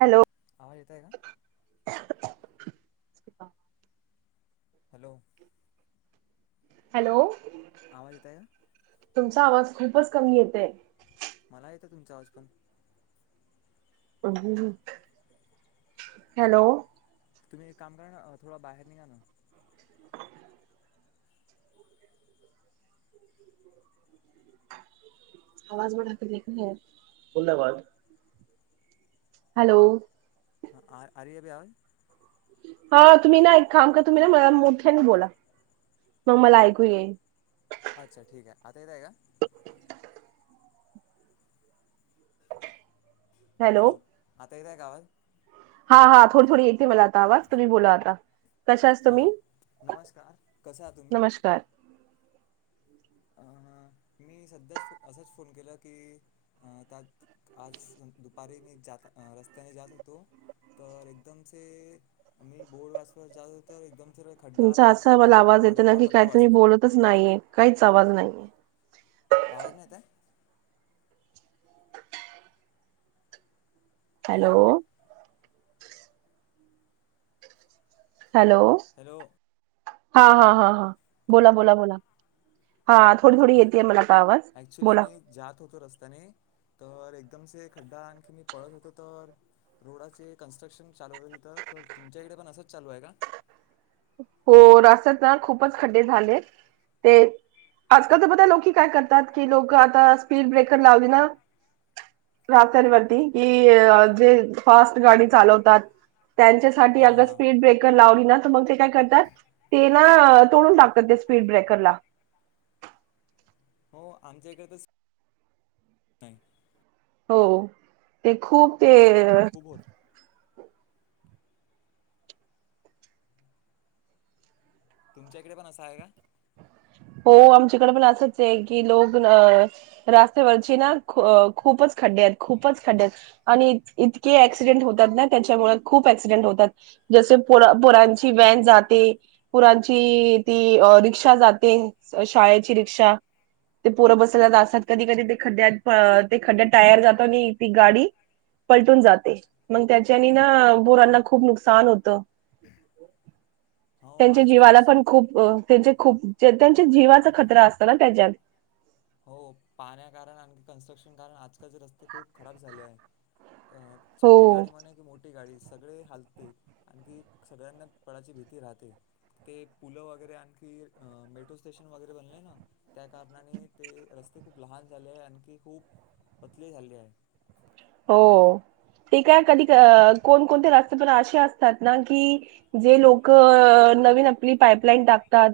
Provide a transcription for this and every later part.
Hello आवाज येतोय ना. [unintelligible] हॅलो हॅलो आवाज येत आहे का. तुझा आवाज खूपच कमी येतेय. मला येतो तुमचा आवाज पण. हॅलो तुम्ही एक काम करा ना थोडा बाहेर निघा ना. आवाज बढाकर देखणे यार. हॅलो आ आ रही अब आवाज. हा तुम्ही ना एक काम करा तुम्ही ना मला मोठ्याने बोला. मग मला ऐकू येईन. अच्छा ठीक आहे. आता येतय का. हॅलो येतोय का आवाज. हा हा थोडी थोडी येते मला आता आवाज. तुम्ही बोला आता. कशास हां तुम्ही नमस्कार कसं आहात तुम्ही नमस्कार अ मी सध्याच असाच फोन केला की त्या आज दुपारी मी जात रस्त्याने जात होतो, तर एकदमसे मी बोर्ड वाचत जात होतो तर एकदम तुमचा असा मला आवाज येत ना की काय पडता तुम्ही वाचलो बोलतच नाहीये काहीच आवाज नाही. [inaudible] आवाज नाही येत आहे. हॅलो हॅलो हॅलो हा हा हा हा बोला बोला बोला. हा थोडी थोडी येतीय मला आता आवाज ॲक्च्युली बोला. मी जात होतो रस्त्याने तर एकदमसे खड्डा आणखी मी पळत होतो तर रोडाचे कन्स्ट्रक्शन चालू होत तिथं. तर तुमच्याकडे पण असंच चालू आहे का? हो रस्त्यात ना खूपच खड्डे झाले ते आजकाल तर बघ लोक काय करतात कि लोक आता स्पीड ब्रेकर लावली ना रस्त्यांवरती कि जे फास्ट गाडी चालवतात. त्यांच्यासाठी हां अगर हां स्पीड ब्रेकर लावली ना तर मग ते काय कर ते ना तोडून टाकतात ते स्पीड ब्रेकरला. हो आमच्या इकडे तर नाही. हो ते खूप ते खबर तुमच्याकडे पण असा आहे का हो आमच्याकडे पण असंच आहे की लोक रस्त्यावरची ना खूपच खड्डे आहेत खूपच खड्डे आहेत आणि इतके ऍक्सिडेंट होतात ना त्याच्यामुळे खूप ऍक्सिडेंट होतात जसे पोरांची व्हॅन जाते पोरांची ती रिक्षा जाते. ते शाळेची रिक्षा ते पोरं बस जात असतात कधी कधी ते खड्ड्यात ते खड्ड्यात टायर जातो आणि ती गाडी पलटून जाते मग त्याच्यानी ना पोरांना खूप नुकसान होत. हो त्यांच्या आजकालचे जीवाला शा पण खूप त्यां खूप. त्यांच्या जीवाचा खतरा असत ना त्याच्यात.. [unintelligible] रस्ते खूप खराब झाले आहे अ छोटी हो गाडी म्ह की मोठी मोठी गाडी सगळे हालते आणखी सगळ्यांना पडची भीती राहते ते पुलं वगैरे आणखी मेट्रो स्टेशन वगैरे बनले ना त्या कारणाने ते रस्ते खूप लहान झाले आहे आणखी खूप पतले झाले आहे हो ते काय कधी कोणकोणते रस्ते पण असे असतात ना की जे लोक नवीन आपली पाईपलाईन टाकतात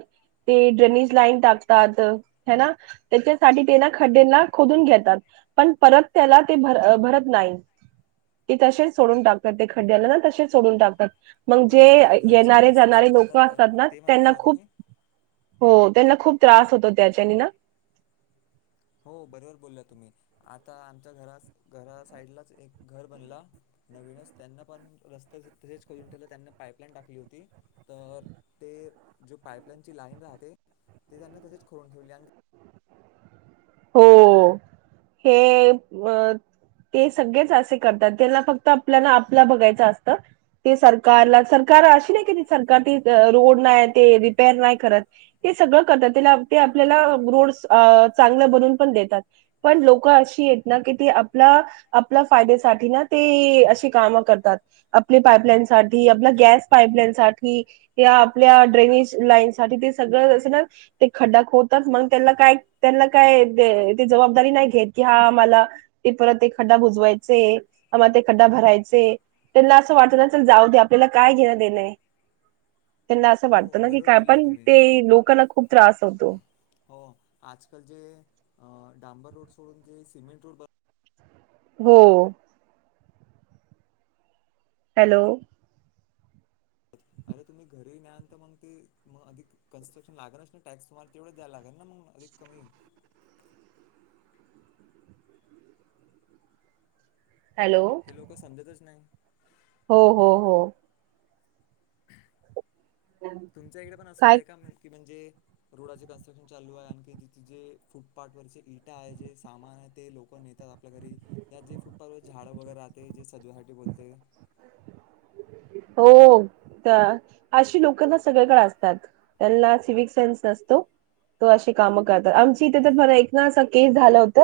ते ड्रेनेज लाईन टाकतात हे ना त्याच्यासाठी ते ना खड्ड्यांना खोदून घेतात पण परत त्याला ते भर भरत.. नाही ते तसेच सोडून टाकतात ते खड्ड्याला ना तसेच सोडून टाकतात मग हो जे घरचे येणारे कन्स्ट्रक्शन जाणारे करतात लोक त्या असतात ना ते म्हणता त्यांना का खूप तुम्ही हो. त्यांना खूप त्रास होतो त्याच्यानी ना हो बरोबर बोलला तुम्ही आता आमच्या घरा घरा साईडलाच एक घर बनला नवीनच त्यांना पण रस्ता तसेच खोून ठेवला त्यांना पाईपलाईन टाकली होती तर ते जो पाईपलाईनची लाईन राहते ते त्यांना तसेच खोलून ठेवली आणि- हो हे ते सगळेच असे करतात त्यांना फक्त आपल्याला आपला बघायचं असतं ते सरकारला सरकार अशी नाही कि सरकार रोड नाही ते रिपेर नाही करत ते सगळं करतात ते आपल्याला रोड चांगलं- बनवून पण देतात पण लोक अशी येत ना की ते आपल्या आपल्या फायद्यासाठी ना ते अशी काम करतात आपली पापलाईन साठी आपल्या गॅस पाईपलाईन साठी या आपल्या ड्रेनेज लाईन साठी ते सगळं असं ना ते खड्डाक खोदतात मग त्यांना काय त्यांना काय जबाबदारी नाही घेत कि हा आम्हाला ते परत ते खड्डा बुजवायचे आम्हाला ते खड्डा भरायचे त्यांना असं वाटत चल जाऊ दे आपल्याला काय घेण देणं आहे. त्यांना असं हो वाटतं ना की बरोबर काय बोलले पण तुम्ही ते लोकांना खूप- त्रास होतो. हो आजकाल जे अ डांबर रोड सोडून जे सिमेंट रोड ब हो. हॅलो अरे तुम्ही घरीही नाहीनंतर मग ते मग अधिक कन्स्ट्रक्शन लागेलच ना टॅक्स तमारला तेवढ द्यायला लागेल ना मग अधिक कमी हॅलो हे लोक समजतच नाही. हो हो हो तुमच्या इकडे पण असं काय राय का म्ह कि म्हणजे रोडाचे कन्स्ट्रक्शन चालू आहे आणखी जिथ जे फुटपाथ वरचे इटा आहे जे सामान आहे ते लोक नेतात आपल्या घरी या जे फुटपाथ व झाड वगैरे राहते जे सजवासाठी बोलते हो तर अशी लोक ना सगळ्याकडे असतात त्यांना सिविक सेन्स नसतो तो अशी कामं करतात आमची इथे तर एक ना अस केस झाला होत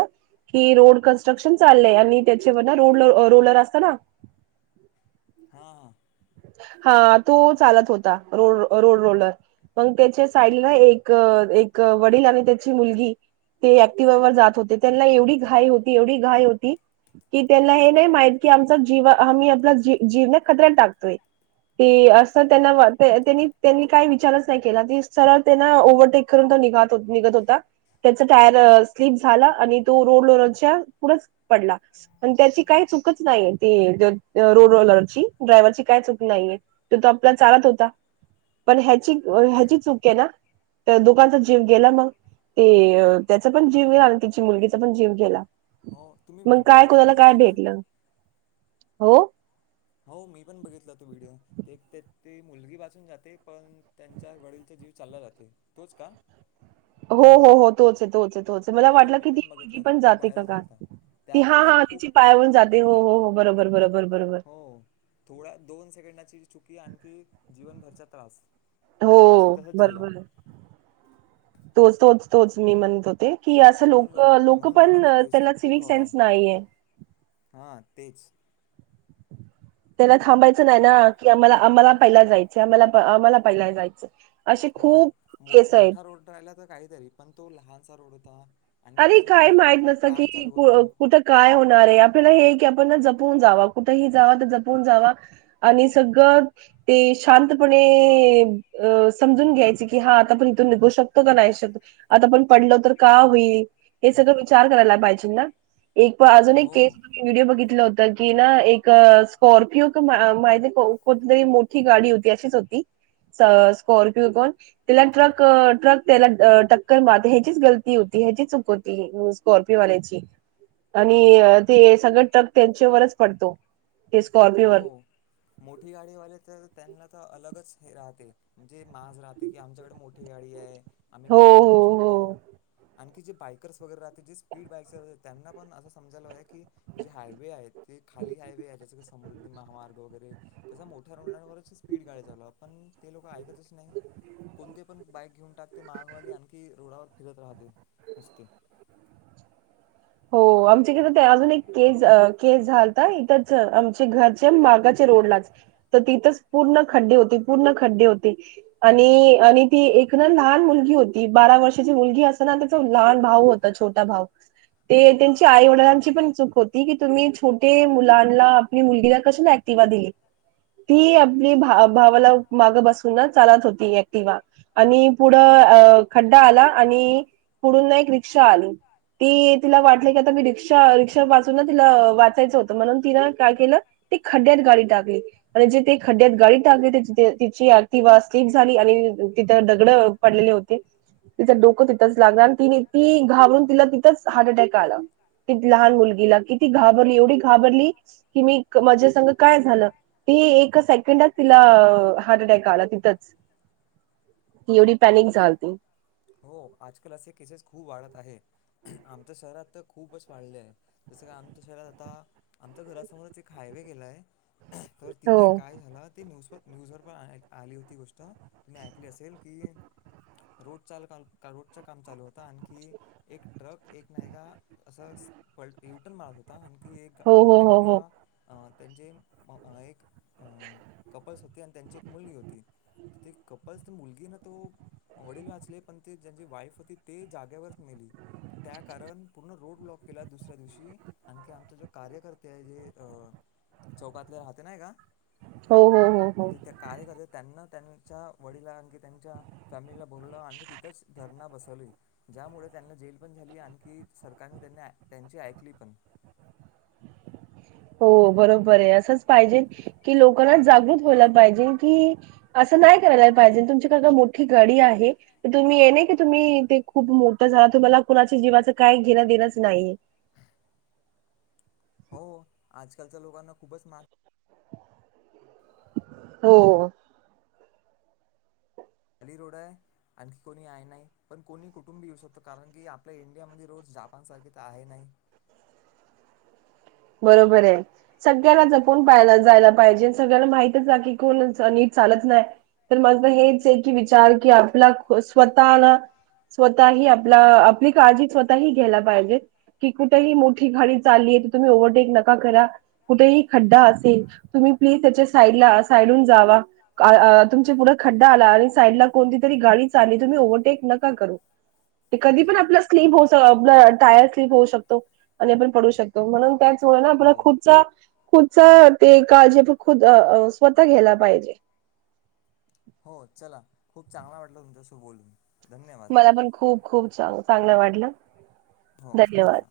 की रोड कनस्ट्रक्शन चाललंय आणि त्याच्यावर रड रोलर असत ना? हा हा. हा तो चालत होता रोड रोड रोलर मग त्याच्या साईडला एक एक वडील आणि त्याची मुलगी ते ऍक्टिववर जात होते त्यांना एवढी घाई होती एवढी घाई होती की त्यांना हे नाही माहित की आमचा जीव आम्ही आपला जीवना खतऱ्यात टाकतोय. ते अस त्यांनी त्यांनी काय विचारच नाही केला त सरळ त्यांना ओव्हटेक करून तो निघ निघत होता त्याचा टायर स्लीप झाला आणि तो रोड रलरच्या पुढच पडला आणि त्याची काही चुकच नाही ती रोड रलरची ड्रावरची काय चक? नाहीये तो तो आपला चालत होता पण ह्याची ह्याची चूक आहे ना तर दोगंचा जीव गेला मग ते त्याचा पण जीव गेला आणि त्यािची मुलगीचा पण जीव गेला. हो तुम्ही मग वि्हडओ काय बद्दल कोणाला काय बोलताय का भेटलं हो. हो मी पण बघितला त व्हिडिओ ते ते ते मुलगी पासून जाते पण त्यांच्या वडीलचा जीव चालला जाते तोच का हो हो हो तोच आहे तोच आहे तोच मला हो वाटलं मी की ती पण मुलगी बघितला तो पण खूप जाते का व्हायरल झाला का होता ती हा त्यामुळे हा लोक खूप तिची पायावरून जाते हो हो हो. बरोबर बरोबर बरोबर. हो थोडा दोन सेकंडाची चुकी आणखी जीवनभरच्या त्रास तेच हो. तसच झाला बरोबर तोच तोच तोच मी म्हणतोते कि असं म्हणून लोक लोक म्हणून पण लोकांना त्यांना पेशंट खूप सिविक हवा सेन्स आहे नाहीय हां तेच त्याना थांबायचं नाही ना की आम्हाला आम्हाला पहिला जायच आम्हाला आम्हाला पहिला जायचं असे हो खूप केस आहेत. मोठा रोड राहिला तर काहीतरी पण तो लहानसा रोड त अरे काय माहित नसत की होतं कुठं काय होणार आहे आपल्याला हे की आपण ज जपून जावा कुठेही जावा तर जपून जावा आणि सगळं ते शांतपणे समजून घ्यायचे कि हा आता पण इथून निघू शकतो का नाही शकतो आता पण पडलो तर का होईल हे सगळं विचार करायला पाहिजे ना एक पण अजून एक हो केस व्हिडिओ बघितला होता कि ना एक स्कॉर्पिओ क माहिती कोणतरी मोठी गाडी होती अशीच होती स्कॉर्पिओ कोण त्याला ट्रक ट्रक त्याला टक्कर मारते ह्याचीच गलती होती ह्याची च होती स्कॉर्पिओवाल्याची आणि ते सगळ ट्रक त्यांच्यावरच पडतो ते हो स्कॉर्पिओवर मोठी गाडीवाले तर त्यांना तर अलगच राहते म्हणजे माज राहते कि आमच्याकडे मोठी गाडी आहे. आम्ही हो काय पण हो करू शकतो आणखी जे बायकर्स वगैरे राहते जे स्पीड बायक्स त्यांना पण असं समजायला की जे हायवे आहे ते खाली हायवे आहे ज समृद्धी महामार्ग वगैरे तसा मोठ्या रुग्णांवरच स्पीड गाड्या चालवा पण ते लोक ऐकतच नाही कोणते पण बाईक घेऊन टाकते महागवाली आणखी रोडावर फिरत राहते नुसते हो आमचे क अजून एक केस केस झालता इथंच आमचे घरचे मागाचे रोडलाच तर तिथंच पूर्ण खड्डे होते पूर्ण खड्डे होते आणि आणि ती एक ना लहान मुलगी होती बारा वर्षाची मुलगी अस ना त्याचा लहान भाऊ होता छोटा भाऊ ते त्यांची आई वडिलांची पण चूक होती की तुम्ही छोटे मुलांना आपली मुलगीला कशाला ऍक्टिवा दिली ती आपली भा भावाला मागं बसून चालत होती ऍक्टिवा आणि पुढं खड्डा आला आणि पुढून एक रिक्षा आली ती तिला वाटलं की आता मी रिक्षा रिक्षा वाचून ना तिला वाचायचं होतं म्हणून तिनं काय केलं ती खड्ड्यात गाडी टाकली आणि जे ते खड्ड्यात गाडी टाकली तेिथे तिची एक्टिवा स्लीप झाली आणि तिथं दगड पडलेले होते तिचं डोकं तिथंच लागलं आणि तिने ती घाबरून तिला तिथंच हार्ट अटॅक लहान मुलगीला किती घाबरली एवढी घाबरली कि मी माझ्या संग काय झालं ती एक सेकंडात तिला हार्ट अटॅक आला तिथच ती एवढी पॅनिक झालती हो आजकाल असे केसेस खूप वाढत आहे आमच्या शहरात तर खूपच वाढले आहे जसं का आमच्या शहरात आता आमच्या घरासमोरच एक हायवे गेलाय तर तिथे हो. काय झालं ते न्यूजप न्यूज वर पण आली होती गोष्ट तुम्ही ऐ असेल की रोड चाल रोड काम चालू होता आणखी एक ट्रक एक नाईका असं पवटन मारत होता की एक हो हो हो हो ऍक्टिवा त्यांचे एक अं कपल्स होते आणि त्यांची एक मुलगी होती. ते कपल्स मुलगी ना तो वडील वाचले ते ज्याची वाईफ होती ते जागेवरच मेली त्या कारण पूर्ण रोड ब्लॉक केला दुस दिवशी आणखी आमचे कार्यकर्ते जे चौकातले राहते ना का हो हो हो हो त्या कार्यकर्ते त्यांना त्यांच्या वडिलांना आणखी त्यांच्या फॅमिलीला बोलवलं आणखी [inaudible] तिथंच धरणा बसवली ज्यामुळे त्यांना जेल पण झाली आणखी सरकारने त्यांनी त्यांची ऐकली पण हो बरोबर आहे असंच पाहिजे कि लोकांना जागृत व्हायला पाहिजे कि असं नाही करायला पाहिजे तुमच्या मोठी गाडी आहे तुम्ही ये नई की तुम्ही ते खूप मोठ झाला तुम्हाला कुणाच्या जीवाच काय घेणं देणच नाहीे. हो आजकालच्या लोकांना खूपच मान हो. खाली रोड आहे आणखी कोणी आहे नाही पण कोणी कुटुंबी येऊ शकतो कारण की आपल्या इंडियामध्ये रोड जपानसारखे तर आहे नाही. बरोबर हाय सगळ्याला जपून पळाला जायला पाहिजे, सगळ्यांला माहितच आहे की कोण नीट चालत नाही तर मझ हेच आहे की विचार आपला स्वतःला स्वतःही आपला आपली काळजी स्वतःही घ्यायला पाहिजे की कुठेही मोठी घाडी चालली तुमी ओव्हर टेक नका करा कुठेही खड्डा असेल तुमी प्लीज त्याचे साईडला साईडून जावा. तुमचे पुढे खड्डा आला आणि साईडला कोणती तरी गाडी चालली तुम्ही ओव्हरटेक नका करू. ते कधी पण आपला स्लीप होऊ आप टायर स्लीप होऊ शकतो आणि आपण पडू शक म्हणून त्याचं [unintelligible] आपला हो खूपचा पुढच ते काळजी खुद स्वतः घ्यायला पाहिजे. हो चला खूप चांगला वाटलं तुमच्याशी बोलून. धन्यवाद मला पण खूप खूप चांग चांगलं वाटल. धन्यवाद.